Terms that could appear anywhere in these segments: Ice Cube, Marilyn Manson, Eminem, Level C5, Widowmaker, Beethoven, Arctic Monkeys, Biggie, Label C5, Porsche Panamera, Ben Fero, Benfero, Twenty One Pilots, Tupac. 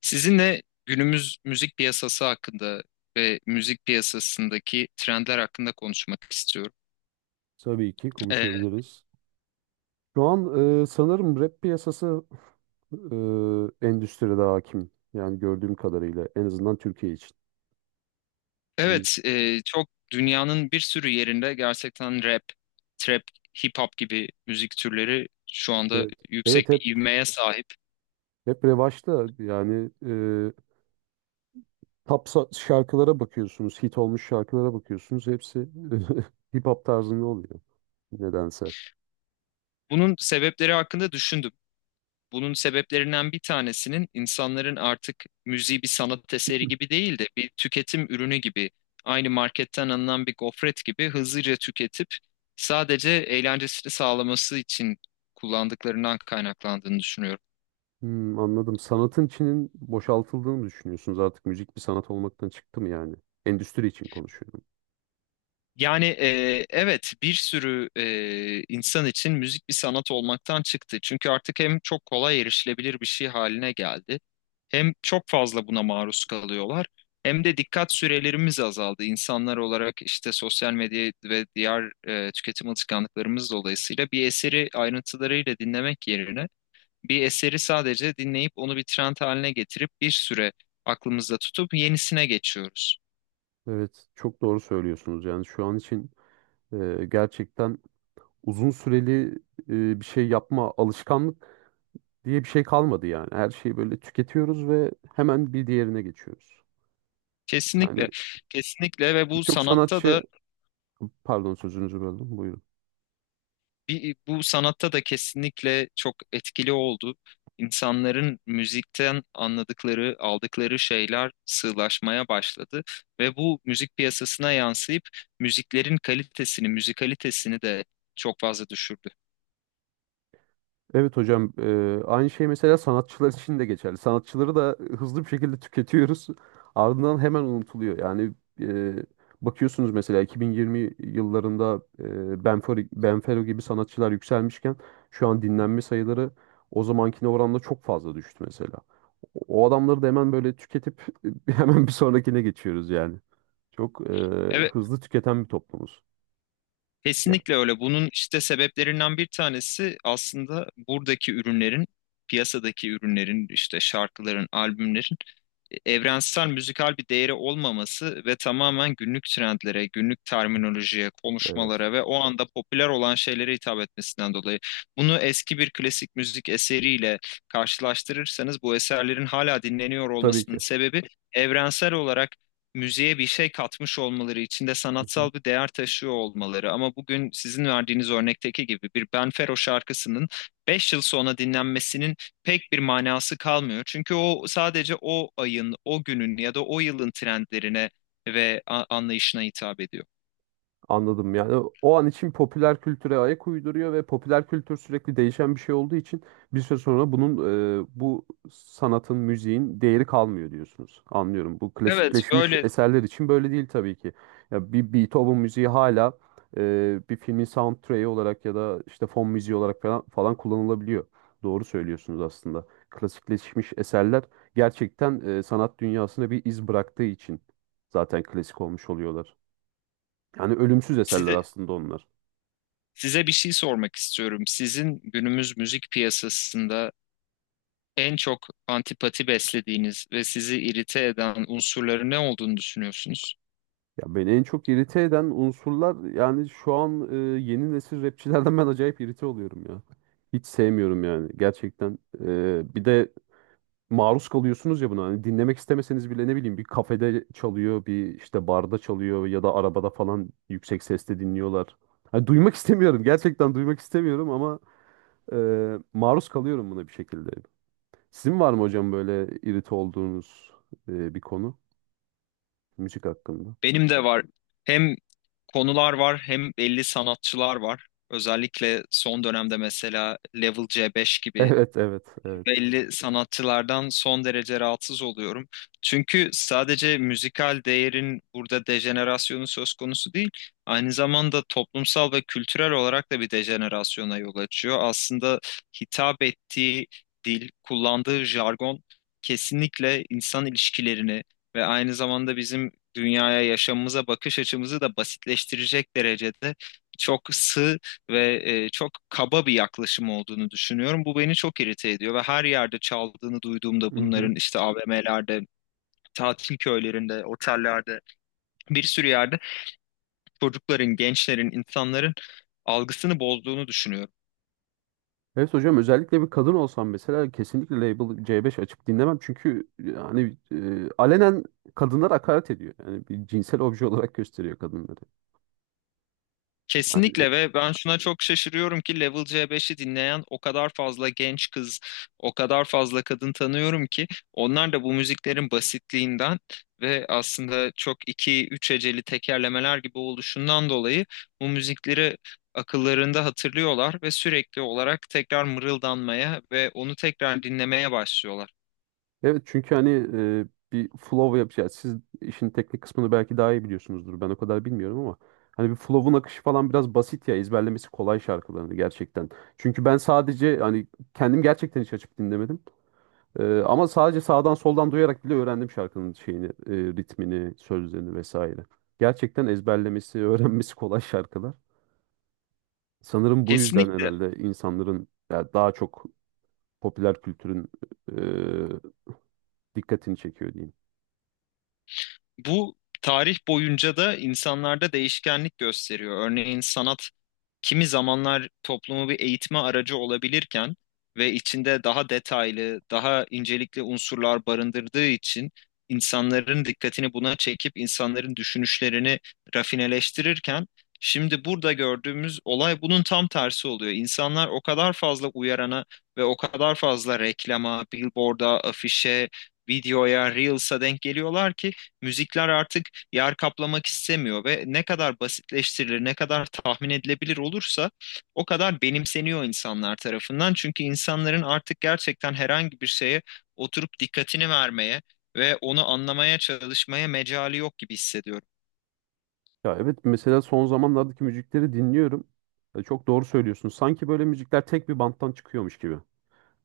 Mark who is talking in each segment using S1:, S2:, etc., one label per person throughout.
S1: Sizinle günümüz müzik piyasası hakkında ve müzik piyasasındaki trendler hakkında konuşmak istiyorum.
S2: Tabii ki
S1: Ee,
S2: konuşabiliriz. Şu an sanırım rap piyasası endüstride hakim. Yani gördüğüm kadarıyla en azından Türkiye için. Yani
S1: evet, çok dünyanın bir sürü yerinde gerçekten rap, trap, hip hop gibi müzik türleri şu anda
S2: evet.
S1: yüksek
S2: Evet hep
S1: bir ivmeye sahip.
S2: hep revaçta yani şarkılara bakıyorsunuz, hit olmuş şarkılara bakıyorsunuz. Hepsi hip hop tarzında oluyor nedense.
S1: Bunun sebepleri hakkında düşündüm. Bunun sebeplerinden bir tanesinin insanların artık müziği bir sanat eseri gibi değil de bir tüketim ürünü gibi, aynı marketten alınan bir gofret gibi hızlıca tüketip sadece eğlencesini sağlaması için kullandıklarından kaynaklandığını düşünüyorum.
S2: Hmm, anladım. Sanatın içinin boşaltıldığını mı düşünüyorsunuz? Artık müzik bir sanat olmaktan çıktı mı yani? Endüstri için konuşuyorum.
S1: Yani, evet, bir sürü insan için müzik bir sanat olmaktan çıktı. Çünkü artık hem çok kolay erişilebilir bir şey haline geldi. Hem çok fazla buna maruz kalıyorlar hem de dikkat sürelerimiz azaldı. İnsanlar olarak işte sosyal medya ve diğer tüketim alışkanlıklarımız dolayısıyla bir eseri ayrıntılarıyla dinlemek yerine bir eseri sadece dinleyip onu bir trend haline getirip bir süre aklımızda tutup yenisine geçiyoruz.
S2: Evet, çok doğru söylüyorsunuz. Yani şu an için gerçekten uzun süreli bir şey yapma alışkanlık diye bir şey kalmadı yani. Her şeyi böyle tüketiyoruz ve hemen bir diğerine geçiyoruz. Yani
S1: Kesinlikle, kesinlikle, ve bu
S2: birçok
S1: sanatta
S2: sanatçı,
S1: da
S2: pardon sözünüzü böldüm. Buyurun.
S1: Bir, bu sanatta da kesinlikle çok etkili oldu. İnsanların müzikten anladıkları, aldıkları şeyler sığlaşmaya başladı ve bu müzik piyasasına yansıyıp müziklerin kalitesini, müzikalitesini de çok fazla düşürdü.
S2: Evet hocam, aynı şey mesela sanatçılar için de geçerli. Sanatçıları da hızlı bir şekilde tüketiyoruz. Ardından hemen unutuluyor. Yani eee, bakıyorsunuz mesela 2020 yıllarında Benfero gibi sanatçılar yükselmişken şu an dinlenme sayıları o zamankine oranla çok fazla düştü mesela. O adamları da hemen böyle tüketip hemen bir sonrakine geçiyoruz yani. Çok
S1: Evet,
S2: hızlı tüketen bir toplumuz.
S1: kesinlikle
S2: Yani.
S1: öyle. Bunun işte sebeplerinden bir tanesi aslında buradaki ürünlerin, piyasadaki ürünlerin, işte şarkıların, albümlerin evrensel müzikal bir değeri olmaması ve tamamen günlük trendlere, günlük terminolojiye,
S2: Evet.
S1: konuşmalara ve o anda popüler olan şeylere hitap etmesinden dolayı. Bunu eski bir klasik müzik eseriyle karşılaştırırsanız bu eserlerin hala dinleniyor
S2: Tabii
S1: olmasının
S2: ki.
S1: sebebi evrensel olarak müziğe bir şey katmış olmaları, içinde sanatsal bir değer taşıyor olmaları. Ama bugün sizin verdiğiniz örnekteki gibi bir Ben Fero şarkısının 5 yıl sonra dinlenmesinin pek bir manası kalmıyor. Çünkü o sadece o ayın, o günün ya da o yılın trendlerine ve anlayışına hitap ediyor.
S2: Anladım, yani o an için popüler kültüre ayak uyduruyor ve popüler kültür sürekli değişen bir şey olduğu için bir süre sonra bu sanatın, müziğin değeri kalmıyor diyorsunuz. Anlıyorum. Bu
S1: Evet,
S2: klasikleşmiş
S1: böyle.
S2: eserler için böyle değil tabii ki. Ya bir Beethoven müziği hala bir filmin soundtrack'i olarak ya da işte fon müziği olarak falan, falan kullanılabiliyor. Doğru söylüyorsunuz aslında. Klasikleşmiş eserler gerçekten sanat dünyasına bir iz bıraktığı için zaten klasik olmuş oluyorlar. Yani ölümsüz eserler
S1: size,
S2: aslında onlar.
S1: size bir şey sormak istiyorum. Sizin günümüz müzik piyasasında en çok antipati beslediğiniz ve sizi irite eden unsurları ne olduğunu düşünüyorsunuz?
S2: Ya beni en çok irite eden unsurlar yani şu an yeni nesil rapçilerden ben acayip irite oluyorum ya. Hiç sevmiyorum yani gerçekten. Bir de maruz kalıyorsunuz ya buna. Hani dinlemek istemeseniz bile ne bileyim bir kafede çalıyor, bir işte barda çalıyor ya da arabada falan yüksek sesle dinliyorlar. Hani duymak istemiyorum. Gerçekten duymak istemiyorum ama maruz kalıyorum buna bir şekilde. Sizin var mı hocam böyle irite olduğunuz bir konu müzik hakkında?
S1: Benim de var. Hem konular var hem belli sanatçılar var. Özellikle son dönemde mesela Level C5 gibi
S2: Evet, evet, evet.
S1: belli sanatçılardan son derece rahatsız oluyorum. Çünkü sadece müzikal değerin burada dejenerasyonu söz konusu değil, aynı zamanda toplumsal ve kültürel olarak da bir dejenerasyona yol açıyor. Aslında hitap ettiği dil, kullandığı jargon kesinlikle insan ilişkilerini ve aynı zamanda bizim dünyaya, yaşamımıza bakış açımızı da basitleştirecek derecede çok sığ ve çok kaba bir yaklaşım olduğunu düşünüyorum. Bu beni çok irite ediyor ve her yerde çaldığını duyduğumda
S2: Hı hı.
S1: bunların işte AVM'lerde, tatil köylerinde, otellerde bir sürü yerde çocukların, gençlerin, insanların algısını bozduğunu düşünüyorum.
S2: Evet hocam, özellikle bir kadın olsam mesela kesinlikle Label C5 açıp dinlemem. Çünkü yani alenen kadınlara hakaret ediyor. Yani bir cinsel obje olarak gösteriyor kadınları. Yani,
S1: Kesinlikle, ve ben şuna çok şaşırıyorum ki Level C5'i dinleyen o kadar fazla genç kız, o kadar fazla kadın tanıyorum ki onlar da bu müziklerin basitliğinden ve aslında çok iki üç heceli tekerlemeler gibi oluşundan dolayı bu müzikleri akıllarında hatırlıyorlar ve sürekli olarak tekrar mırıldanmaya ve onu tekrar dinlemeye başlıyorlar.
S2: evet çünkü hani e, bir flow yapacağız. Siz işin teknik kısmını belki daha iyi biliyorsunuzdur. Ben o kadar bilmiyorum ama hani bir flow'un akışı falan biraz basit ya, ezberlemesi kolay şarkılarını gerçekten. Çünkü ben sadece hani kendim gerçekten hiç açıp dinlemedim. Ama sadece sağdan soldan duyarak bile öğrendim şarkının şeyini, ritmini, sözlerini vesaire. Gerçekten ezberlemesi, öğrenmesi kolay şarkılar. Sanırım bu yüzden
S1: Kesinlikle,
S2: herhalde insanların ya daha çok popüler kültürün e, dikkatini çekiyor diyeyim.
S1: bu tarih boyunca da insanlarda değişkenlik gösteriyor. Örneğin sanat kimi zamanlar toplumu bir eğitme aracı olabilirken ve içinde daha detaylı, daha incelikli unsurlar barındırdığı için insanların dikkatini buna çekip insanların düşünüşlerini rafineleştirirken, şimdi burada gördüğümüz olay bunun tam tersi oluyor. İnsanlar o kadar fazla uyarana ve o kadar fazla reklama, billboard'a, afişe, videoya, reels'a denk geliyorlar ki müzikler artık yer kaplamak istemiyor ve ne kadar basitleştirilir, ne kadar tahmin edilebilir olursa o kadar benimseniyor insanlar tarafından. Çünkü insanların artık gerçekten herhangi bir şeye oturup dikkatini vermeye ve onu anlamaya çalışmaya mecali yok gibi hissediyorum.
S2: Ya evet, mesela son zamanlardaki müzikleri dinliyorum. Çok doğru söylüyorsun. Sanki böyle müzikler tek bir banttan çıkıyormuş gibi.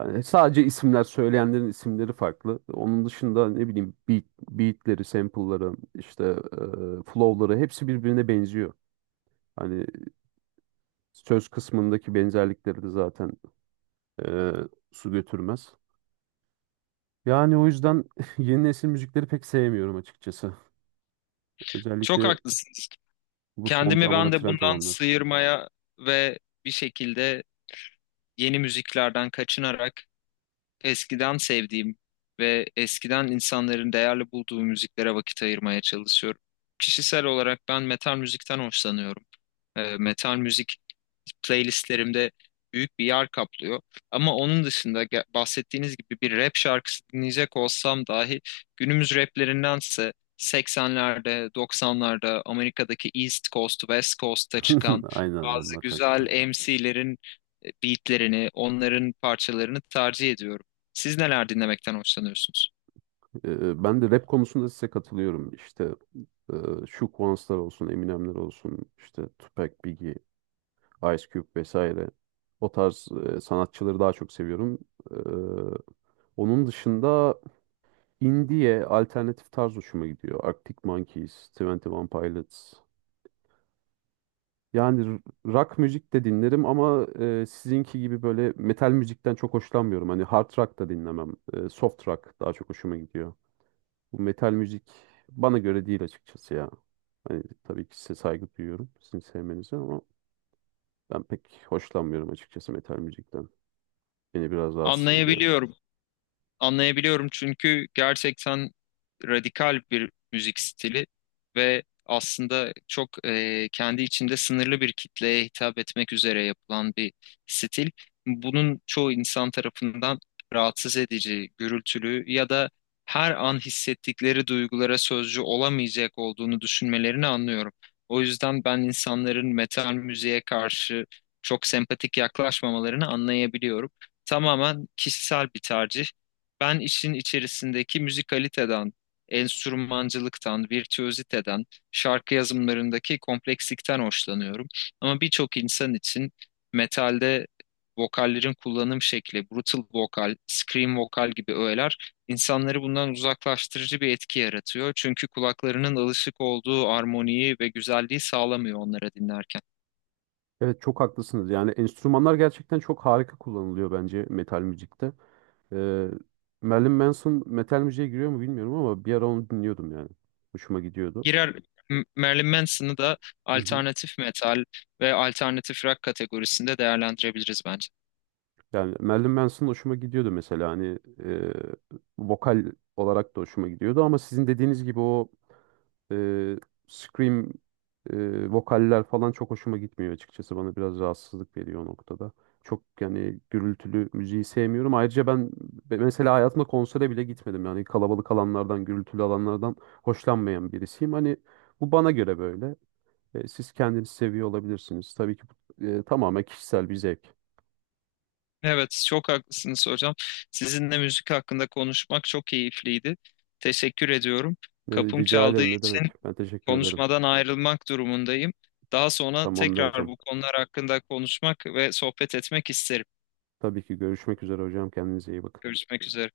S2: Yani sadece isimler söyleyenlerin isimleri farklı. Onun dışında ne bileyim beatleri, sample'ları, işte flow'ları hepsi birbirine benziyor. Hani söz kısmındaki benzerlikleri de zaten e, su götürmez. Yani o yüzden yeni nesil müzikleri pek sevmiyorum açıkçası.
S1: Çok
S2: Özellikle
S1: haklısınız.
S2: bu son
S1: Kendimi ben
S2: zamanda
S1: de
S2: trend
S1: bundan
S2: olanlar.
S1: sıyırmaya ve bir şekilde yeni müziklerden kaçınarak eskiden sevdiğim ve eskiden insanların değerli bulduğu müziklere vakit ayırmaya çalışıyorum. Kişisel olarak ben metal müzikten hoşlanıyorum. Metal müzik playlistlerimde büyük bir yer kaplıyor. Ama onun dışında bahsettiğiniz gibi bir rap şarkısı dinleyecek olsam dahi günümüz raplerindense 80'lerde, 90'larda Amerika'daki East Coast, West Coast'ta çıkan
S2: Aynen,
S1: bazı
S2: onlar çok
S1: güzel
S2: güzel.
S1: MC'lerin beatlerini, onların parçalarını tercih ediyorum. Siz neler dinlemekten hoşlanıyorsunuz?
S2: Ben de rap konusunda size katılıyorum. İşte e, şu Kuanslar olsun, Eminemler olsun, işte Tupac, Biggie. Ice Cube vesaire. O tarz sanatçıları daha çok seviyorum. Ee, Onun dışında indie'ye alternatif tarz hoşuma gidiyor. Arctic Monkeys, Twenty One Pilots. Yani rock müzik de dinlerim ama sizinki gibi böyle metal müzikten çok hoşlanmıyorum. Hani hard rock da dinlemem. Soft rock daha çok hoşuma gidiyor. Bu metal müzik bana göre değil açıkçası ya. Hani tabii ki size saygı duyuyorum, sizin sevmenize, ama ben pek hoşlanmıyorum açıkçası metal müzikten. Beni biraz rahatsız ediyor.
S1: Anlayabiliyorum, anlayabiliyorum çünkü gerçekten radikal bir müzik stili ve aslında çok kendi içinde sınırlı bir kitleye hitap etmek üzere yapılan bir stil. Bunun çoğu insan tarafından rahatsız edici, gürültülü ya da her an hissettikleri duygulara sözcü olamayacak olduğunu düşünmelerini anlıyorum. O yüzden ben insanların metal müziğe karşı çok sempatik yaklaşmamalarını anlayabiliyorum. Tamamen kişisel bir tercih. Ben işin içerisindeki müzikaliteden, enstrümancılıktan, virtüöziteden, şarkı yazımlarındaki komplekslikten hoşlanıyorum. Ama birçok insan için metalde vokallerin kullanım şekli, brutal vokal, scream vokal gibi öğeler insanları bundan uzaklaştırıcı bir etki yaratıyor. Çünkü kulaklarının alışık olduğu armoniyi ve güzelliği sağlamıyor onlara dinlerken.
S2: Evet, çok haklısınız. Yani enstrümanlar gerçekten çok harika kullanılıyor bence metal müzikte. Ee, Marilyn Manson metal müziğe giriyor mu bilmiyorum ama bir ara onu dinliyordum yani. Hoşuma gidiyordu.
S1: Girer. Marilyn Manson'ı da
S2: Hı hı.
S1: alternatif metal ve alternatif rock kategorisinde değerlendirebiliriz bence.
S2: Yani Marilyn Manson hoşuma gidiyordu mesela, hani vokal olarak da hoşuma gidiyordu ama sizin dediğiniz gibi o e, scream vokaller falan çok hoşuma gitmiyor açıkçası. Bana biraz rahatsızlık veriyor o noktada. Çok yani gürültülü müziği sevmiyorum. Ayrıca ben mesela hayatımda konsere bile gitmedim. Yani kalabalık alanlardan, gürültülü alanlardan hoşlanmayan birisiyim. Hani bu bana göre böyle. Siz kendinizi seviyor olabilirsiniz. Tabii ki bu tamamen kişisel bir zevk.
S1: Evet, çok haklısınız hocam. Sizinle müzik hakkında konuşmak çok keyifliydi. Teşekkür ediyorum.
S2: Ne,
S1: Kapım
S2: rica
S1: çaldığı
S2: ederim, ne
S1: için
S2: demek. Ben teşekkür ederim.
S1: konuşmadan ayrılmak durumundayım. Daha sonra
S2: Tamamdır
S1: tekrar
S2: hocam.
S1: bu konular hakkında konuşmak ve sohbet etmek isterim.
S2: Tabii ki görüşmek üzere hocam. Kendinize iyi bakın.
S1: Görüşmek üzere.